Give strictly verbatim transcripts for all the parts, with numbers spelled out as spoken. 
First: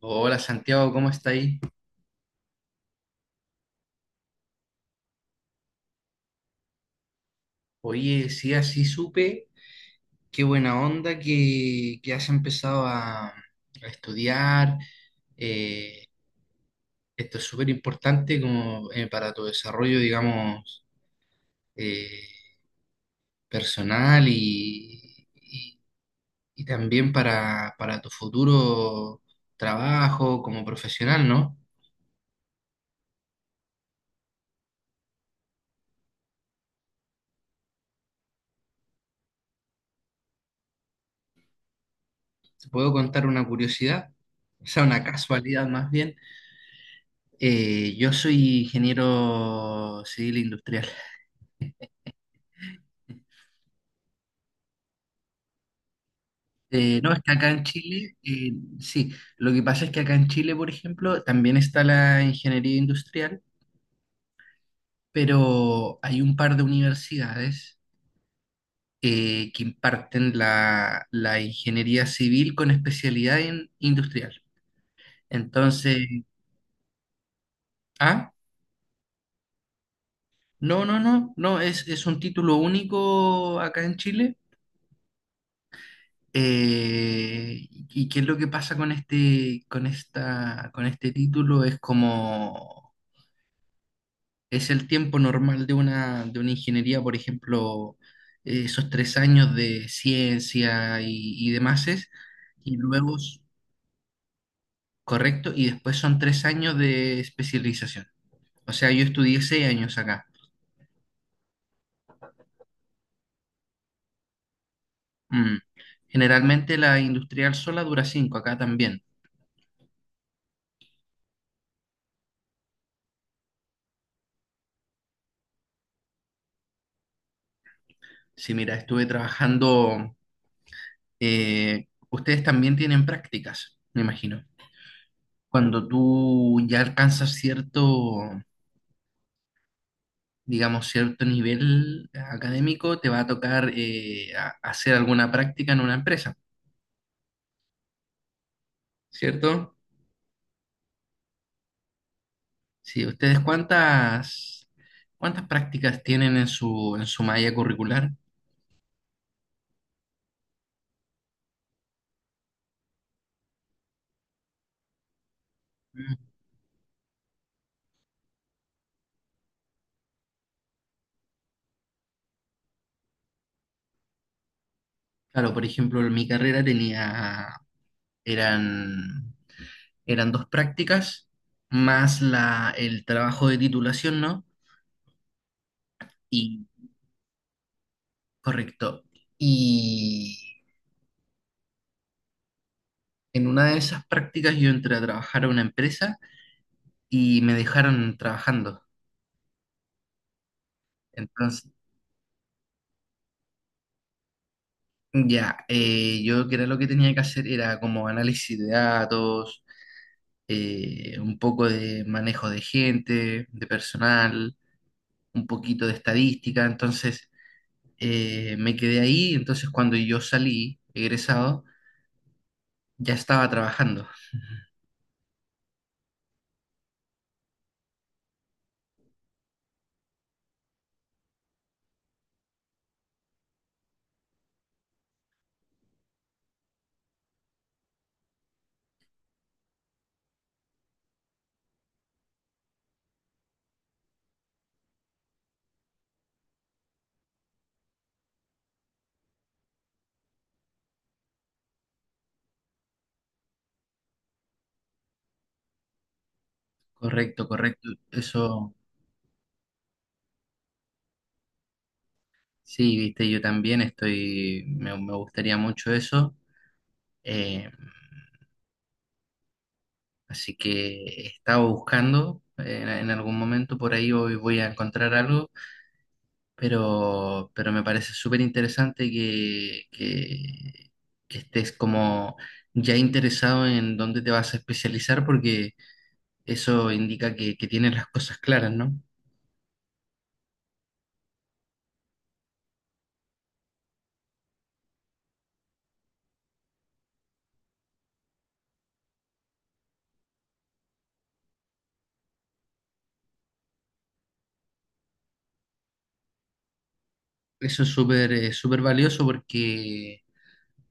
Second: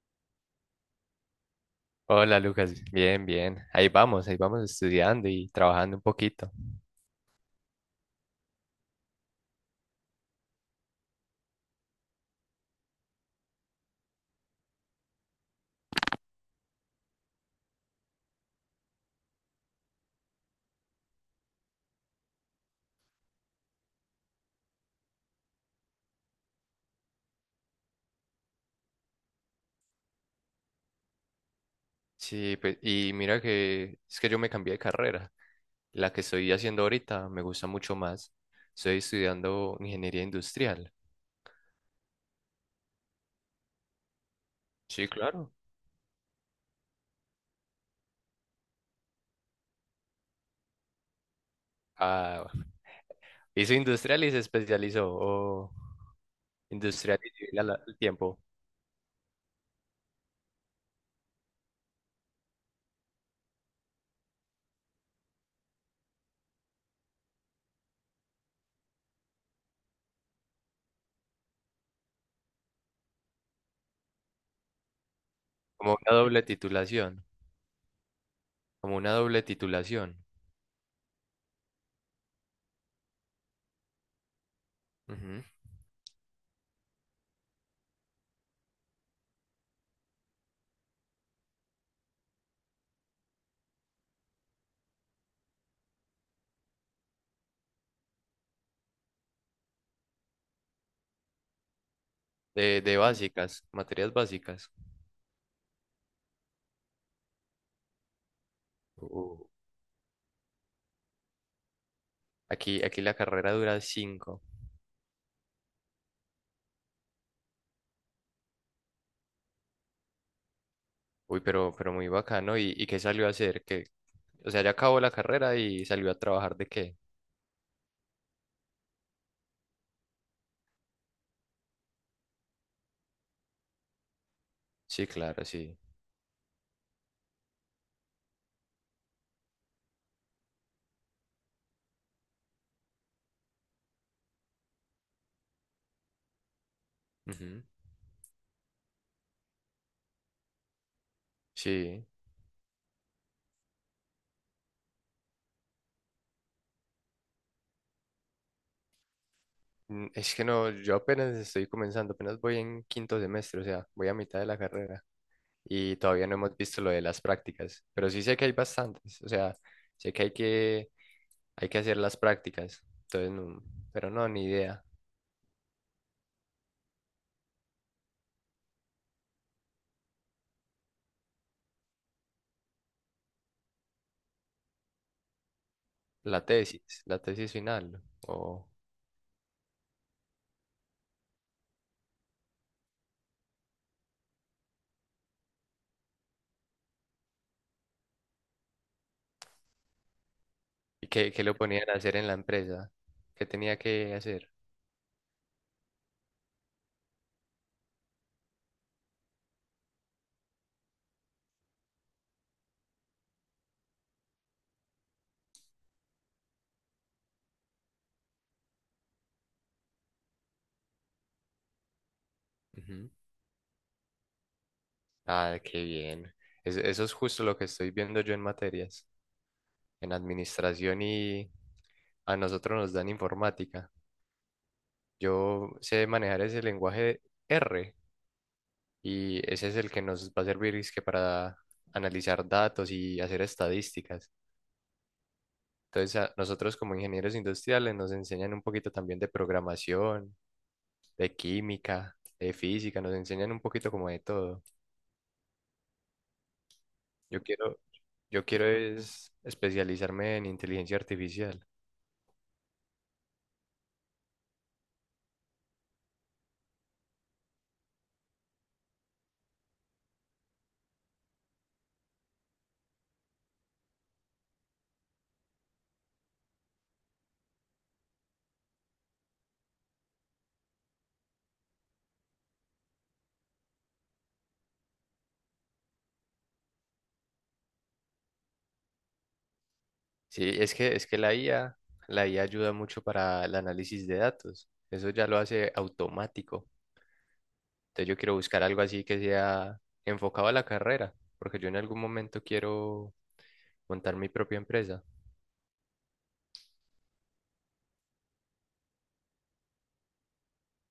Hola Santiago, ¿cómo está ahí? Hola Lucas, bien, bien. Ahí vamos, ahí vamos estudiando y trabajando un poquito. Oye, sí, así supe, qué buena onda que, que has empezado a, a estudiar. eh, Esto es súper importante como eh, para tu desarrollo, digamos, eh, personal y, y- y también para para tu futuro trabajo como profesional, ¿no? Sí, pues, y mira que es que yo me cambié de carrera. La que estoy haciendo ahorita me gusta mucho más. Estoy estudiando ingeniería industrial. Te puedo contar una curiosidad, o sea, una Sí, claro. casualidad más bien. Eh, yo soy ingeniero civil industrial. Ah, ¿hizo industrial y se especializó, o Eh, no, industrial es y que acá civil en al al Chile, tiempo, eh, sí, lo que pasa es que acá en Chile, por ejemplo, también está la ingeniería industrial, pero hay un par de universidades eh, que imparten la, la ingeniería civil con especialidad en industrial. como Entonces, una doble titulación, ah, como una doble titulación. no, no, no, no, es, es un título único acá en Chile. Ujú. Eh, ¿y qué es lo que pasa con este, con esta, con este título? Es como es el tiempo normal de una, de una ingeniería, por ejemplo, eh, esos tres años de ciencia y, y demás, es, y De, de luego, s- básicas, materias básicas. correcto, y después son tres años de especialización. O sea, yo Uh, estudié seis años acá. Aquí, aquí la carrera dura cinco. Mm. Generalmente la industrial sola dura cinco, acá también. Uy, pero, pero muy bacano. ¿Y, y qué salió a hacer? Que O sea, ya acabó la carrera y salió a trabajar de qué. Sí, mira, estuve trabajando, eh, ustedes también tienen prácticas, me imagino. Sí, claro, sí. Cuando tú ya alcanzas cierto digamos, cierto nivel académico, te va a tocar eh, a- hacer alguna práctica en una empresa, Ujú, ¿cierto? sí. Sí, ¿ustedes cuántas, cuántas prácticas tienen en su, en su malla curricular? Mm, es que no, yo apenas estoy comenzando, apenas voy en quinto semestre, o sea, voy a mitad de la carrera y Mm. todavía no hemos visto lo de las prácticas, pero sí sé que hay bastantes, o sea, sé que hay que, hay que hacer las prácticas, entonces no, pero no, ni idea. Claro, por ejemplo, en mi carrera tenía, eran, eran dos prácticas, más la, el trabajo de titulación, ¿no? La Y, tesis, la tesis final, ¿no? o Correcto. Y en una de esas prácticas yo entré a trabajar a una empresa y me dejaron trabajando. ¿y qué, qué lo Entonces, ponían a hacer en la empresa? ¿Qué tenía que hacer? ya, eh, yo que era lo que tenía que hacer era como análisis de datos, eh, un poco de manejo de gente, de personal, un poquito de estadística. Entonces, eh, me quedé ahí. Entonces, cuando yo salí, egresado, ya estaba trabajando. Ah, qué bien. Es- eso es justo lo que estoy viendo yo en materias, en administración y a nosotros nos dan informática. Yo sé manejar ese lenguaje R, y ese es el que nos va a servir es que para analizar datos y hacer estadísticas. Entonces, a nosotros como ingenieros industriales nos enseñan un poquito también de programación, de química, de física, nos enseñan un poquito como de todo. Yo Correcto, quiero, correcto. yo quiero Eso, es especializarme en inteligencia artificial. sí, viste, yo también estoy, me, me gustaría mucho eso. Eh, Así que estaba buscando, eh, en algún momento por ahí hoy voy a encontrar algo pero, pero me parece súper interesante que, que, que estés como ya interesado en dónde te vas a especializar porque eso indica que, que tienes las cosas claras, ¿no? Sí, es que, es que la I A, la I A ayuda mucho para el análisis de datos. Eso ya lo hace automático. Entonces yo quiero buscar algo así que sea enfocado a la carrera, porque yo en algún momento quiero montar mi propia empresa. Eso es súper eh, súper valioso porque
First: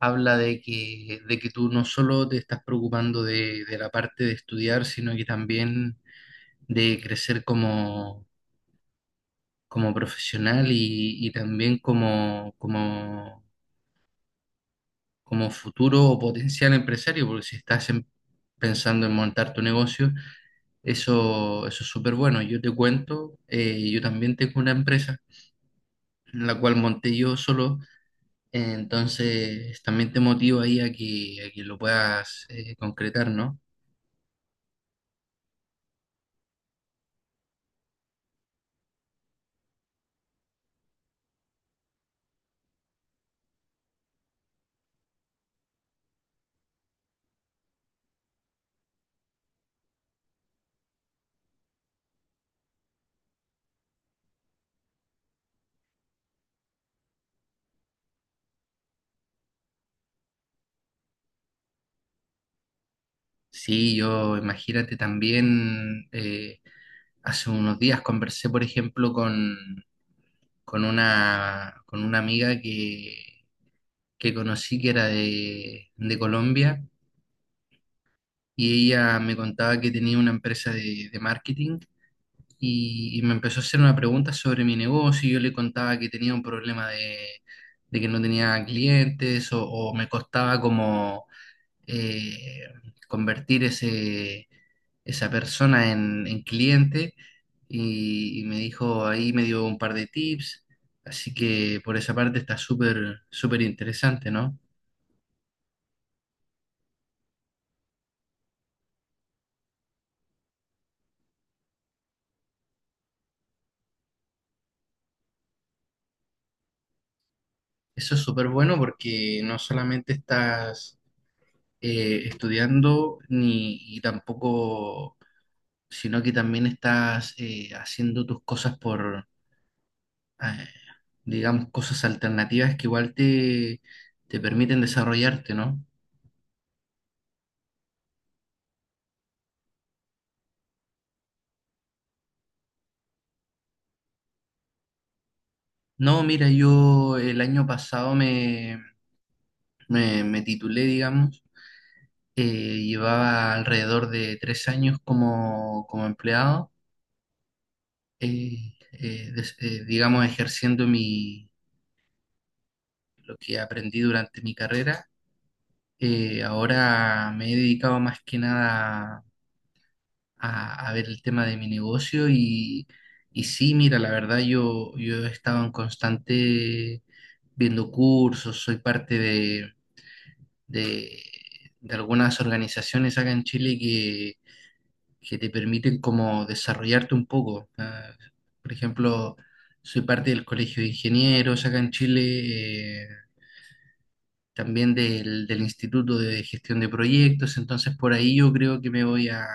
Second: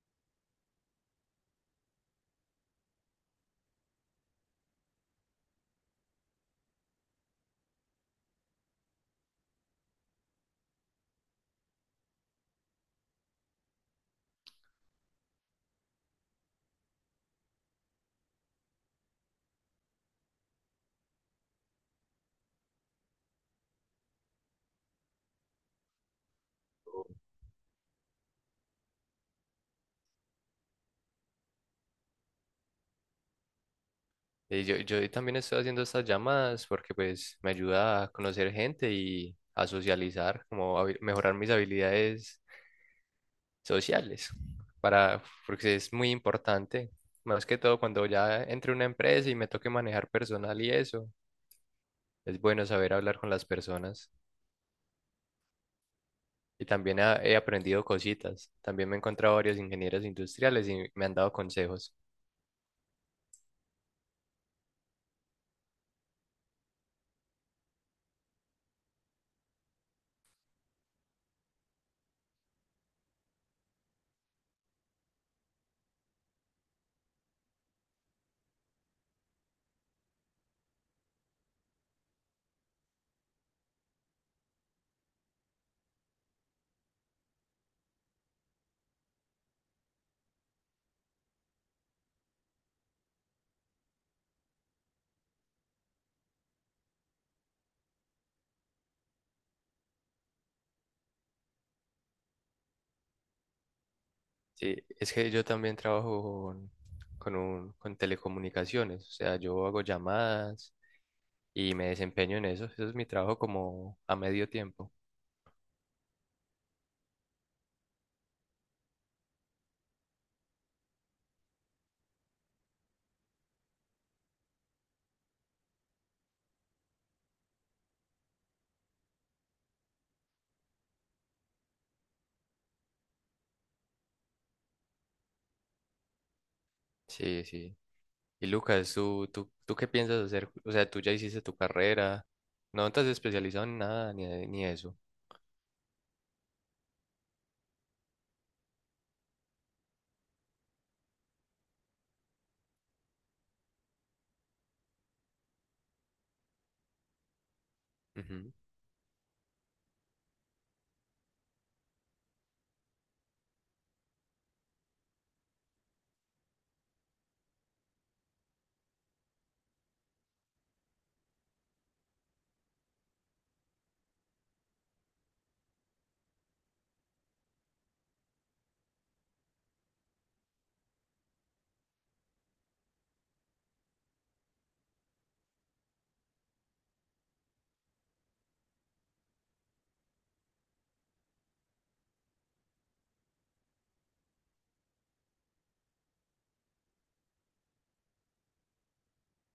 habla de que, de que tú no solo te estás preocupando de, de la parte de estudiar, sino que también de crecer como, como profesional y, y también como, como, como futuro o potencial empresario, porque si estás em- pensando en montar tu negocio, eso, eso es súper bueno. Yo te cuento, eh, yo también tengo una empresa, la cual monté yo solo, eh, entonces también te motivo ahí a que, a que lo puedas eh, concretar, ¿no? Y yo, yo también estoy haciendo estas llamadas porque pues me ayuda a conocer gente y a socializar, como a mejorar mis habilidades sociales, para, porque es muy importante, más que todo cuando ya entre una empresa y me toque manejar personal y eso. Es bueno saber hablar con las personas. Y también ha- he aprendido cositas. También me he encontrado varios ingenieros industriales y me han dado consejos. Sí, yo imagínate también, eh, hace unos días conversé, por ejemplo, con, con una, con una amiga que, que conocí que era de, de Colombia y ella me contaba que tenía una empresa de, de marketing y, y me empezó a hacer una pregunta sobre mi negocio. Y yo le contaba que tenía un problema de, de que no tenía clientes o, o me costaba como eh, convertir ese, esa persona en, en cliente y, y me dijo, ahí me dio un par de tips. Así que por esa parte está súper, súper interesante, ¿no? Sí, es que yo también trabajo con, con un- con telecomunicaciones. O sea, yo hago llamadas y me desempeño en eso. Eso es mi trabajo como a medio tiempo. Eso es súper bueno porque no solamente estás eh, estudiando ni y tampoco, sino que también estás eh, haciendo tus cosas por, eh, digamos, cosas alternativas que igual te, te permiten desarrollarte, ¿no? Sí, sí. Y Lucas, ¿tú, tú, tú qué piensas hacer? O sea, tú ya hiciste tu carrera. No te has especializado en nada ni, ni eso. No, mira, yo el año pasado me, me, me titulé, digamos, eh, llevaba alrededor de tres años como, como empleado, Ujú. eh, eh, des- eh, digamos, ejerciendo mi, lo que aprendí durante mi carrera. Eh, ahora me he dedicado más que nada a, a ver el tema de mi negocio y, y sí, mira, la verdad yo, yo he estado en constante viendo cursos, soy parte de, de- de algunas organizaciones acá en Chile que, que te permiten como desarrollarte un poco. Ah, por ejemplo, soy parte del Colegio de Ingenieros acá en Chile. Eh, también del, del Instituto de Gestión de Proyectos, entonces por ahí yo creo que me voy a,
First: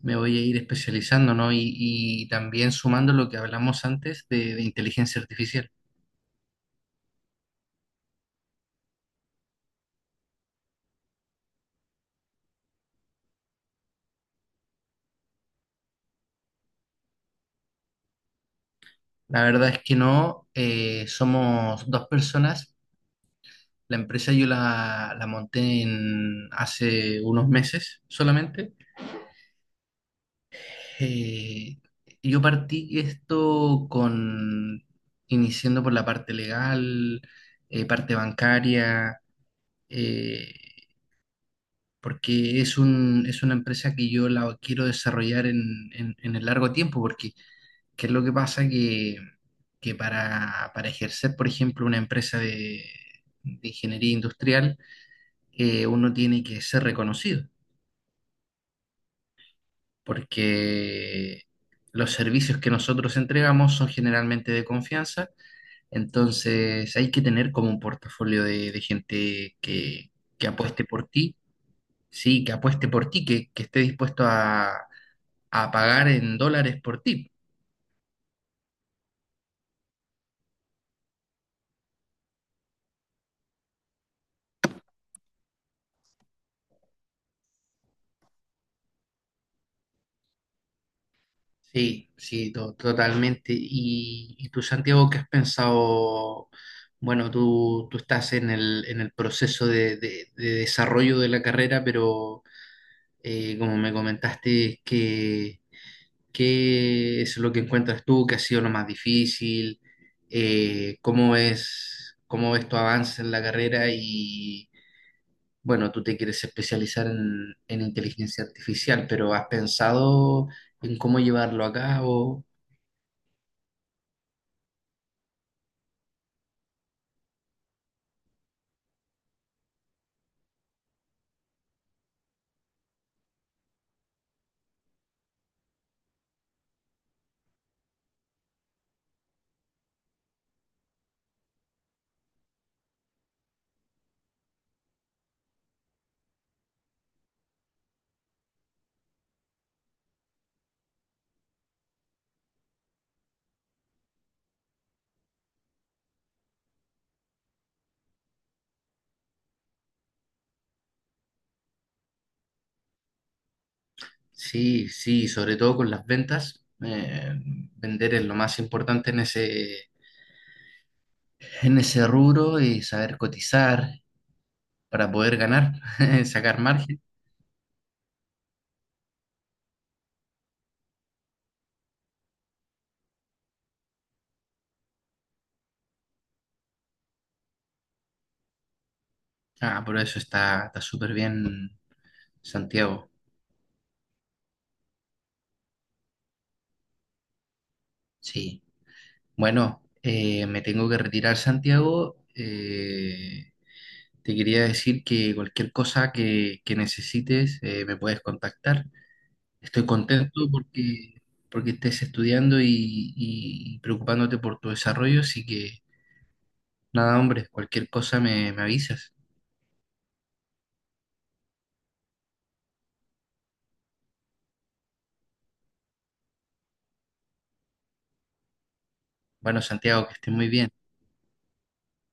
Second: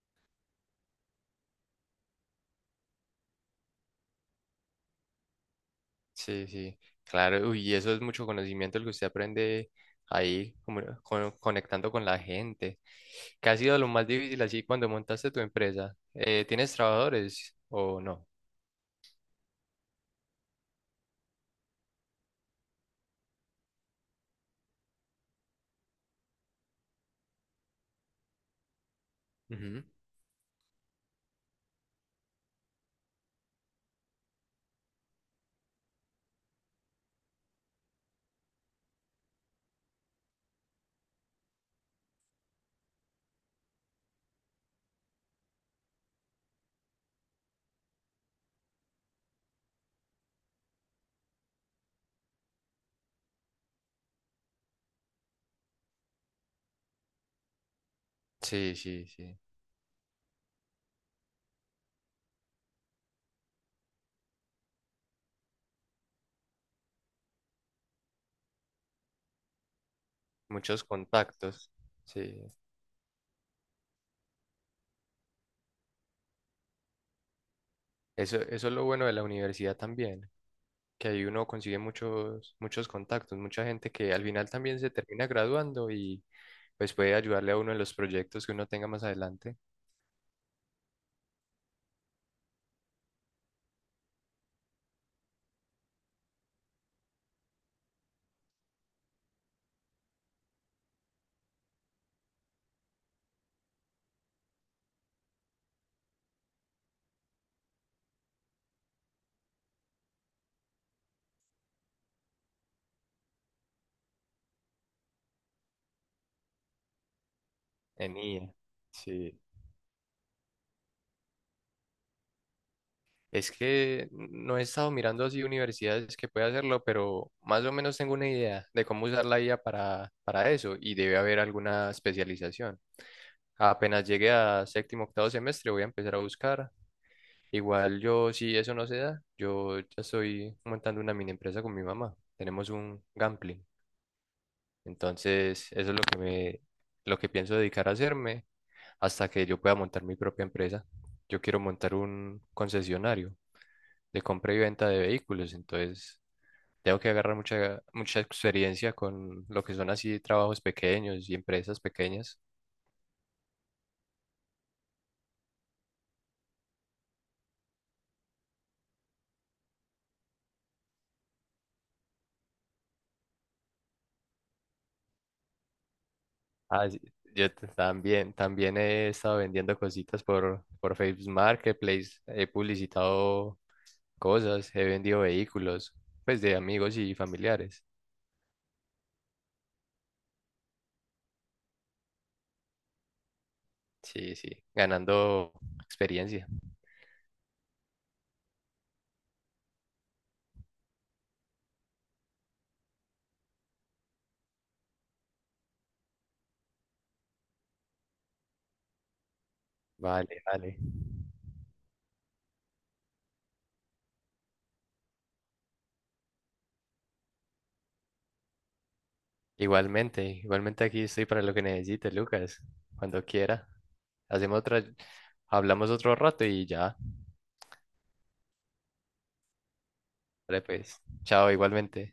me voy a ir especializando, ¿no? Y, y también sumando lo que hablamos antes de, de inteligencia artificial. Sí, sí, claro, uy, y eso es mucho conocimiento el que usted aprende ahí, como co- conectando con la gente. ¿Qué ha sido lo más difícil así cuando montaste tu empresa? Eh, ¿tienes trabajadores o no? La verdad es que no, eh, somos dos personas. La empresa yo la, la monté en hace unos meses solamente. Ujú. Eh, yo partí esto con, iniciando por la parte legal, eh, parte bancaria, eh, porque es un, es una empresa que yo la quiero desarrollar en, en, en el largo tiempo, porque ¿qué es lo que pasa? Que, que para, para ejercer, por ejemplo, una empresa de, de ingeniería industrial, eh, uno tiene que ser reconocido, Sí, sí, sí, porque los servicios que nosotros entregamos son generalmente de confianza, entonces hay que tener como un portafolio de, de gente que, que apueste muchos por ti. contactos, sí. Sí, que apueste por ti, que, que esté dispuesto a, a pagar en dólares por ti. Eso, eso es lo bueno de la universidad también, que ahí uno consigue muchos, muchos contactos, mucha gente que al final también se termina graduando y pues puede ayudarle a uno en los proyectos que uno tenga más adelante Sí, sí, to- totalmente. Y, y tú, Santiago, ¿qué has pensado? Bueno, tú, tú estás en el, en el proceso de, de- de desarrollo de la carrera, pero eh, como me comentaste, ¿qué, qué es lo que encuentras tú que ha sido lo más difícil? Eh, ¿cómo es, Cómo ves tu avance en la carrera, bueno, tú te quieres especializar en, en en inteligencia I A. artificial, pero Sí. ¿has pensado en cómo llevarlo a cabo? Es que no he estado mirando así universidades que pueda hacerlo, pero más o menos tengo una idea de cómo usar la I A para, para eso y debe haber alguna especialización. Apenas llegue a séptimo, octavo semestre, voy a empezar a buscar. Igual yo, si eso no se da, yo ya estoy montando una mini empresa con mi mamá. Tenemos un gambling. Entonces, eso es lo que me, lo que pienso dedicar a hacerme hasta que yo pueda montar mi propia empresa. Yo quiero montar un concesionario de compra y venta de vehículos, entonces tengo que agarrar mucha, mucha experiencia con lo que son así trabajos pequeños y empresas pequeñas. Sí, sí, sobre todo con las ventas. Eh, vender es lo más importante en ese, en ese rubro y saber cotizar para poder ganar, sacar Ah, margen. sí, yo t- también, también he estado vendiendo cositas por, por Facebook Marketplace, he publicitado cosas, he vendido vehículos, pues de amigos y familiares. Ah, por eso está, está súper bien, Santiago. Sí, sí, ganando experiencia. Sí. Bueno, eh, me tengo que retirar, Santiago. Eh, Te quería decir que cualquier cosa que, que necesites eh, me puedes contactar. Estoy Vale, contento vale. porque, porque estés estudiando y, y preocupándote por tu desarrollo, así que nada, hombre, cualquier cosa me, me avisas. Igualmente, igualmente aquí estoy para lo que necesite, Lucas, cuando quiera. Hacemos otra, hablamos otro rato y ya. Bueno, Santiago, que estés muy Vale, bien. pues, chao, igualmente.